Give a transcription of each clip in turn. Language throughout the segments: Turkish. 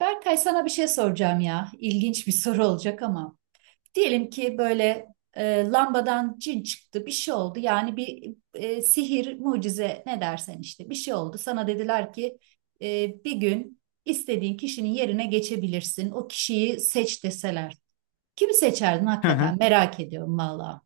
Berkay, sana bir şey soracağım ya. İlginç bir soru olacak ama. Diyelim ki böyle lambadan cin çıktı, bir şey oldu. Yani bir sihir, mucize ne dersen işte bir şey oldu. Sana dediler ki bir gün istediğin kişinin yerine geçebilirsin. O kişiyi seç deseler. Kimi seçerdin Hı hı. hakikaten? Merak ediyorum valla.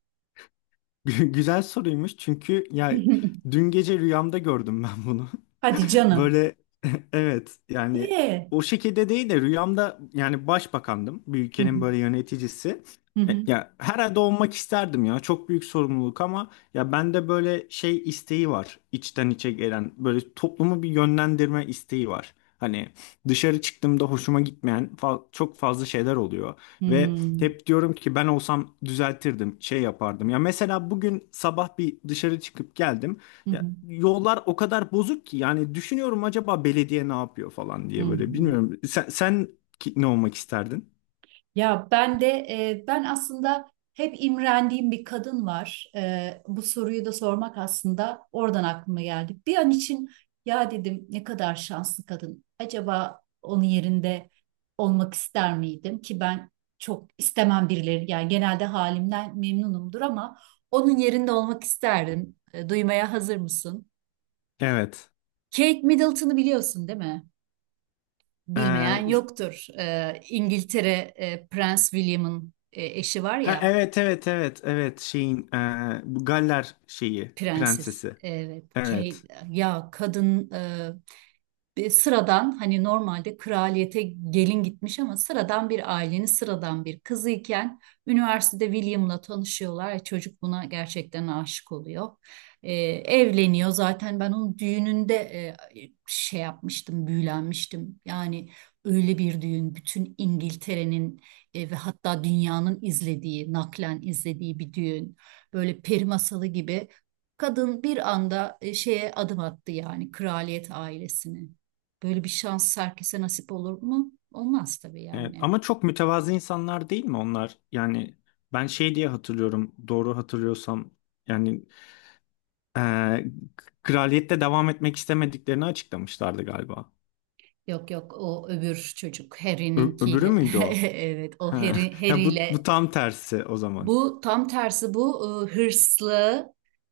Güzel soruymuş çünkü ya dün gece rüyamda gördüm ben bunu. Hadi canım. Böyle evet yani Ee? o şekilde değil de rüyamda yani başbakandım. Bir Hı ülkenin hı, böyle yöneticisi. hı hı, Ya herhalde olmak isterdim ya. Çok büyük sorumluluk ama ya bende böyle şey isteği var. İçten içe gelen böyle toplumu bir yönlendirme isteği var. Hani dışarı çıktığımda hoşuma gitmeyen çok fazla şeyler oluyor ve hı hep diyorum ki ben olsam düzeltirdim, şey yapardım. Ya mesela bugün sabah bir dışarı çıkıp geldim. hı, hı Ya, hı, yollar o kadar bozuk ki yani düşünüyorum acaba belediye ne yapıyor falan hı diye böyle hı. bilmiyorum. Sen ne olmak isterdin? Ya ben de, ben aslında hep imrendiğim bir kadın var. Bu soruyu da sormak aslında oradan aklıma geldi. Bir an için ya dedim ne kadar şanslı kadın. Acaba onun yerinde olmak ister miydim ki ben çok istemem birileri. Yani genelde halimden memnunumdur ama onun yerinde olmak isterdim. Duymaya hazır mısın? Evet. Kate Middleton'ı biliyorsun değil mi? Bilmeyen Ee, yoktur. İngiltere, Prens William'ın eşi var ha, ya. evet evet evet evet şeyin bu Galler şeyi Prenses. prensesi. Evet. Evet. Ya kadın, bir sıradan, hani normalde kraliyete gelin gitmiş ama sıradan bir ailenin sıradan bir kızıyken üniversitede William'la tanışıyorlar. Çocuk buna gerçekten aşık oluyor. Evleniyor. Zaten ben onun düğününde şey yapmıştım, büyülenmiştim. Yani öyle bir düğün, bütün İngiltere'nin ve hatta dünyanın izlediği, naklen izlediği bir düğün. Böyle peri masalı gibi. Kadın bir anda şeye adım attı, yani kraliyet ailesine. Böyle bir şans herkese nasip olur mu? Olmaz tabii Evet. yani. Ama çok mütevazı insanlar değil mi onlar? Yani ben şey diye hatırlıyorum doğru hatırlıyorsam yani ee, kraliyette devam etmek istemediklerini açıklamışlardı galiba. Yok yok, o öbür çocuk Öbürü Harry'ninkiyle. müydü o? Evet, o Ha. Harry, Ha, bu Harry'yle tam tersi o zaman. Bu tam tersi. Bu hırslı,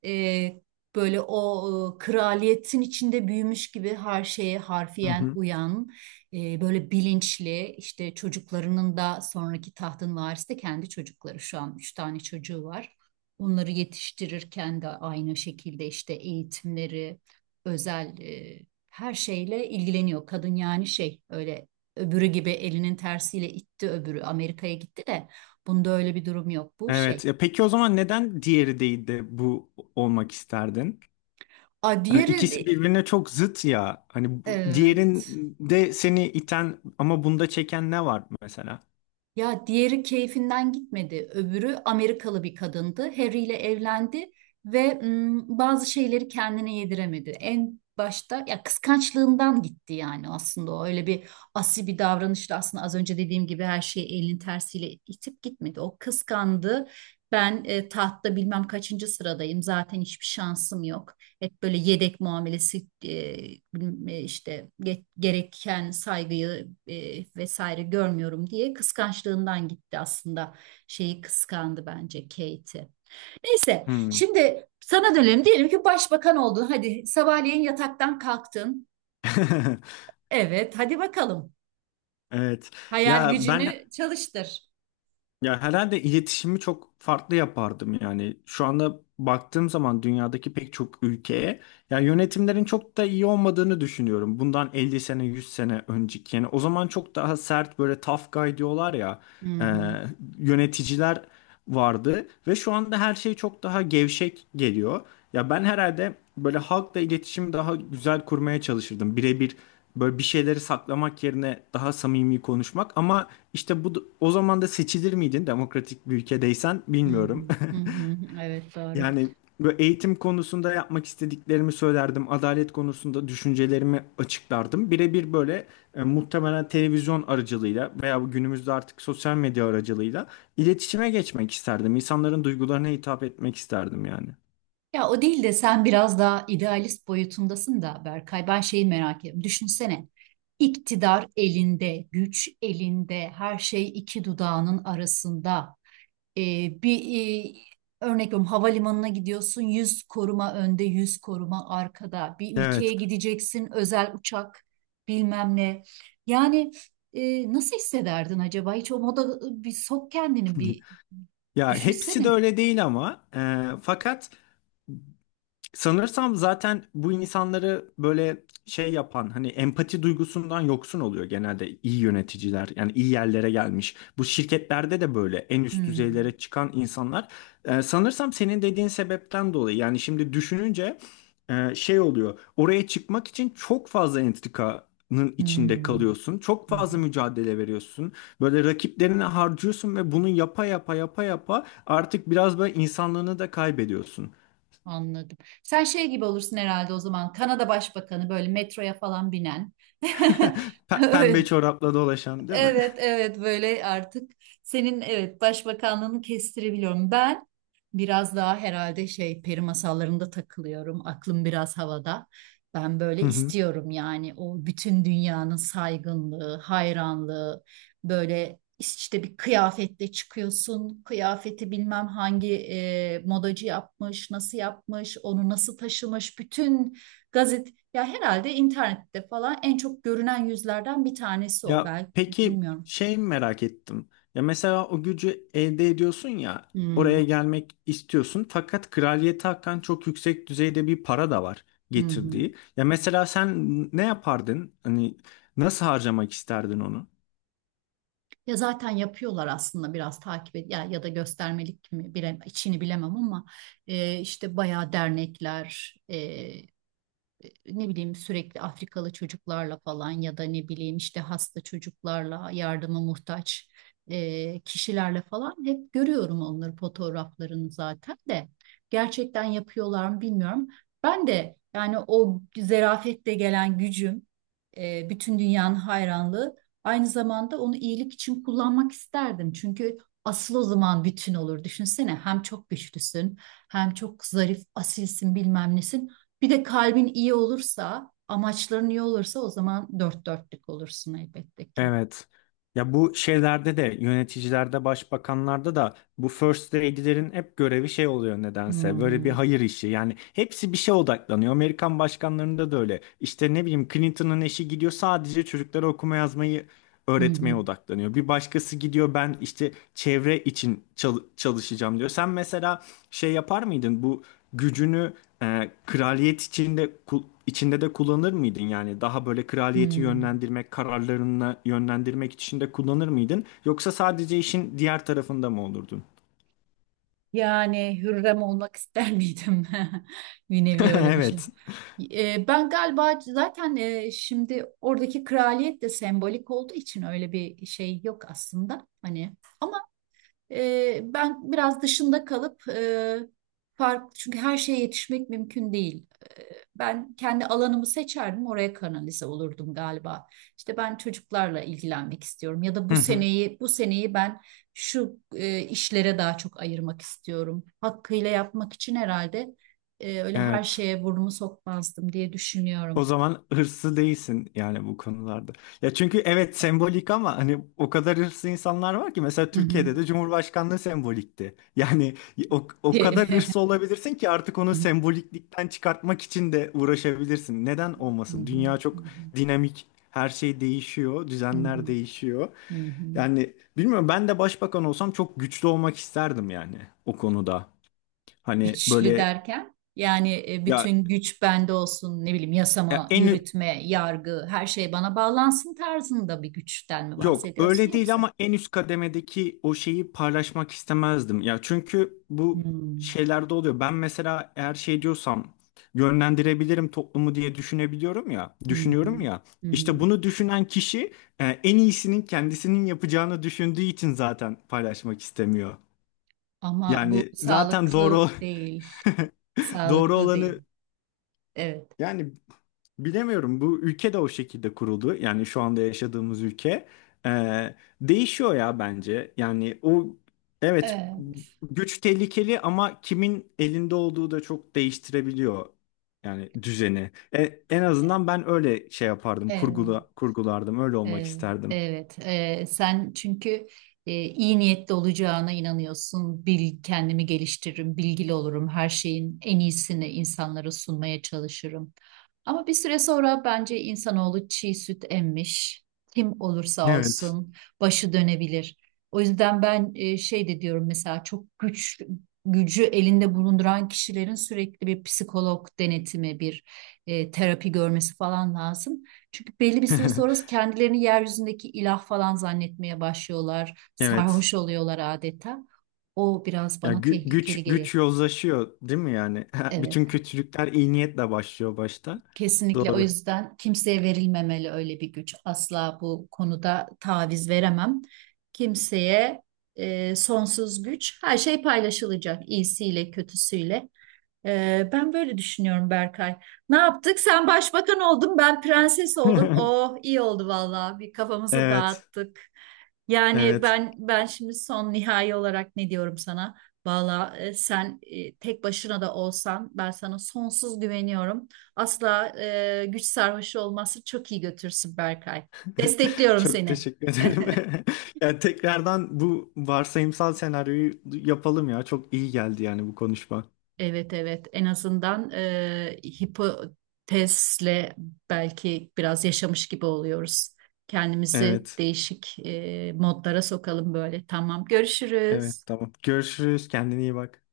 e, böyle o, kraliyetin içinde büyümüş gibi her şeye Hı harfiyen hı. uyan, böyle bilinçli. İşte çocuklarının da sonraki tahtın varisi de kendi çocukları, şu an üç tane çocuğu var. Onları yetiştirirken de aynı şekilde işte eğitimleri özel, her şeyle ilgileniyor kadın. Yani şey, öyle öbürü gibi elinin tersiyle itti, öbürü Amerika'ya gitti de. Bunda öyle bir durum yok. Bu şey. Evet. Ya peki o zaman neden diğeri değil de bu olmak isterdin? A Hani diğeri ikisi birbirine çok zıt ya. Hani evet. diğerinde seni iten ama bunda çeken ne var mesela? Ya diğeri keyfinden gitmedi. Öbürü Amerikalı bir kadındı. Harry ile evlendi ve bazı şeyleri kendine yediremedi. En başta ya kıskançlığından gitti, yani aslında o öyle bir asi bir davranışla, aslında az önce dediğim gibi her şeyi elinin tersiyle itip gitmedi. O kıskandı. Ben, tahtta bilmem kaçıncı sıradayım. Zaten hiçbir şansım yok. Hep böyle yedek muamelesi, bilmem, işte gereken saygıyı vesaire görmüyorum diye kıskançlığından gitti aslında. Şeyi kıskandı bence, Kate'i. Neyse, Hmm. şimdi sana dönelim. Diyelim ki başbakan oldun. Hadi, sabahleyin yataktan kalktın. Evet, hadi bakalım. Evet. Hayal Ya ben gücünü çalıştır. ya herhalde iletişimi çok farklı yapardım yani. Şu anda baktığım zaman dünyadaki pek çok ülkeye ya yönetimlerin çok da iyi olmadığını düşünüyorum. Bundan 50 sene 100 sene önceki yani o zaman çok daha sert böyle tough guy diyorlar ya, Hı e, hı, yöneticiler vardı ve şu anda her şey çok daha gevşek geliyor. Ya ben herhalde böyle halkla iletişimi daha güzel kurmaya çalışırdım. Birebir böyle bir şeyleri saklamak yerine daha samimi konuşmak ama işte bu o zaman da seçilir miydin demokratik bir ülkedeysen hı bilmiyorum. hı, hı hı. Evet, doğru. Yani böyle eğitim konusunda yapmak istediklerimi söylerdim. Adalet konusunda düşüncelerimi açıklardım. Birebir böyle muhtemelen televizyon aracılığıyla veya bu günümüzde artık sosyal medya aracılığıyla iletişime geçmek isterdim. İnsanların duygularına hitap etmek isterdim yani. Ya, o değil de sen biraz daha idealist boyutundasın da Berkay. Ben şeyi merak ediyorum. Düşünsene. İktidar elinde, güç elinde, her şey iki dudağının arasında. Bir e, örnek veriyorum, havalimanına gidiyorsun, 100 koruma önde, 100 koruma arkada. Bir ülkeye Evet. gideceksin, özel uçak, bilmem ne. Yani nasıl hissederdin acaba? Hiç o moda bir sok kendini, bir Ya hepsi de düşünsene. öyle değil ama fakat sanırsam zaten bu insanları böyle şey yapan hani empati duygusundan yoksun oluyor genelde iyi yöneticiler yani iyi yerlere gelmiş. Bu şirketlerde de böyle en üst Hmm. düzeylere çıkan insanlar sanırsam senin dediğin sebepten dolayı yani şimdi düşününce şey oluyor oraya çıkmak için çok fazla entrikanın içinde Hmm. kalıyorsun. Çok fazla Hmm. mücadele veriyorsun. Böyle rakiplerine harcıyorsun ve bunu yapa yapa yapa yapa artık biraz böyle insanlığını da kaybediyorsun. Anladım. Sen şey gibi olursun herhalde o zaman, Kanada Başbakanı böyle metroya falan binen. Pembe Öyle. çorapla dolaşan değil mi? Evet, evet, böyle artık senin evet başbakanlığını kestirebiliyorum. Ben biraz daha herhalde şey, peri masallarında takılıyorum. Aklım biraz havada. Ben böyle Hı hı. istiyorum yani, o bütün dünyanın saygınlığı, hayranlığı, böyle işte bir kıyafetle çıkıyorsun. Kıyafeti bilmem hangi modacı yapmış, nasıl yapmış, onu nasıl taşımış. Bütün gazete, ya herhalde internette falan en çok görünen yüzlerden bir tanesi o. Ya Ben peki bilmiyorum. şey merak ettim. Ya mesela o gücü elde ediyorsun ya Hmm, oraya gelmek istiyorsun fakat kraliyete hakan çok yüksek düzeyde bir para da var hı hı. getirdiği. Ya mesela sen ne yapardın? Hani nasıl harcamak isterdin onu? Ya zaten yapıyorlar aslında, biraz takip et, ya ya da göstermelik mi bile, içini bilemem ama işte bayağı dernekler, e, ne bileyim, sürekli Afrikalı çocuklarla falan ya da ne bileyim işte hasta çocuklarla, yardıma muhtaç kişilerle falan hep görüyorum onları, fotoğraflarını. Zaten de gerçekten yapıyorlar mı bilmiyorum. Ben de yani o zerafetle gelen gücüm, bütün dünyanın hayranlığı, aynı zamanda onu iyilik için kullanmak isterdim. Çünkü asıl o zaman bütün olur. Düşünsene, hem çok güçlüsün hem çok zarif, asilsin, bilmem nesin. Bir de kalbin iyi olursa, amaçların iyi olursa, o zaman dört dörtlük olursun elbette ki. Evet. Ya bu şeylerde de yöneticilerde, başbakanlarda da bu first lady'lerin hep görevi şey oluyor Hı nedense. Böyle bir hı, hayır işi. Yani hepsi bir şeye odaklanıyor. Amerikan başkanlarında da öyle. İşte ne bileyim Clinton'ın eşi gidiyor sadece çocuklara okuma yazmayı hı öğretmeye hı, odaklanıyor. Bir başkası gidiyor ben işte çevre için çalışacağım diyor. Sen mesela şey yapar mıydın bu gücünü kraliyet içinde içinde de kullanır mıydın yani daha böyle kraliyeti hı. yönlendirmek, kararlarını yönlendirmek için de kullanır mıydın yoksa sadece işin diğer tarafında mı olurdun? Yani Hürrem olmak ister miydim? Bir nevi öyle bir şey. Evet. Ben galiba zaten, şimdi oradaki kraliyet de sembolik olduğu için öyle bir şey yok aslında. Hani, ama ben biraz dışında kalıp, farklı, çünkü her şeye yetişmek mümkün değil. E, Ben kendi alanımı seçerdim, oraya kanalize olurdum galiba. İşte ben çocuklarla ilgilenmek istiyorum, ya da Hı bu hı. seneyi bu seneyi ben şu işlere daha çok ayırmak istiyorum. Hakkıyla yapmak için herhalde öyle her Evet. şeye burnumu sokmazdım diye O düşünüyorum. zaman hırslı değilsin yani bu konularda. Ya çünkü evet sembolik ama hani o kadar hırslı insanlar var ki mesela Hı hı. Türkiye'de de Cumhurbaşkanlığı sembolikti. Yani o kadar hırslı olabilirsin ki artık onu Hı hı. semboliklikten çıkartmak için de uğraşabilirsin. Neden Hı olmasın? hı. Dünya çok dinamik. Her şey değişiyor, Hı düzenler hı. değişiyor. Hı hı. Hı hı. Yani bilmiyorum ben de başbakan olsam çok güçlü olmak isterdim yani o konuda. Hani Güçlü böyle derken yani ya, bütün güç bende olsun, ne bileyim ya yasama, en yürütme, yargı her şey bana bağlansın tarzında bir güçten mi yok bahsediyorsun, öyle değil yoksa? ama en üst kademedeki o şeyi paylaşmak istemezdim. Ya çünkü bu Hmm, şeylerde oluyor. Ben mesela eğer şey diyorsam yönlendirebilirim toplumu diye düşünebiliyorum ya, hı hı. düşünüyorum ya. Hı hı. İşte bunu düşünen kişi en iyisinin kendisinin yapacağını düşündüğü için zaten paylaşmak istemiyor. Ama bu Yani zaten doğru sağlıklı değil. doğru Sağlıklı değil. olanı Evet. yani bilemiyorum bu ülke de o şekilde kuruldu. Yani şu anda yaşadığımız ülke Ee, değişiyor ya bence. Yani o evet Evet. güç tehlikeli ama kimin elinde olduğu da çok değiştirebiliyor yani düzeni. En azından ben öyle şey yapardım, Evet. Kurgulardım, öyle olmak Evet, isterdim. evet. Sen çünkü iyi niyetli olacağına inanıyorsun. Bil, kendimi geliştiririm, bilgili olurum. Her şeyin en iyisini insanlara sunmaya çalışırım. Ama bir süre sonra bence insanoğlu çiğ süt emmiş. Kim olursa Evet. olsun başı dönebilir. O yüzden ben, şey de diyorum mesela, çok gücü elinde bulunduran kişilerin sürekli bir psikolog denetimi, bir terapi görmesi falan lazım. Çünkü belli bir süre sonra kendilerini yeryüzündeki ilah falan zannetmeye başlıyorlar. Evet. Sarhoş oluyorlar adeta. O biraz Ya bana tehlikeli güç geliyor. güç yozlaşıyor değil mi yani? Bütün Evet. kötülükler iyi niyetle başlıyor başta. Kesinlikle, o Doğru. yüzden kimseye verilmemeli öyle bir güç. Asla bu konuda taviz veremem. Kimseye sonsuz güç, her şey paylaşılacak, iyisiyle, kötüsüyle. Ben böyle düşünüyorum Berkay. Ne yaptık? Sen başbakan oldun, ben prenses oldum. Oh, iyi oldu vallahi. Bir kafamızı Evet. dağıttık. Yani Evet. ben şimdi son nihai olarak ne diyorum sana? Vallahi sen, tek başına da olsan ben sana sonsuz güveniyorum. Asla güç sarhoşu olması çok iyi götürsün Berkay. Destekliyorum Çok seni. teşekkür ederim. Yani tekrardan bu varsayımsal senaryoyu yapalım ya. Çok iyi geldi yani bu konuşma. Evet, evet, en azından hipotezle belki biraz yaşamış gibi oluyoruz. Kendimizi Evet. değişik modlara sokalım böyle. Tamam, Evet görüşürüz. tamam. Görüşürüz. Kendine iyi bak.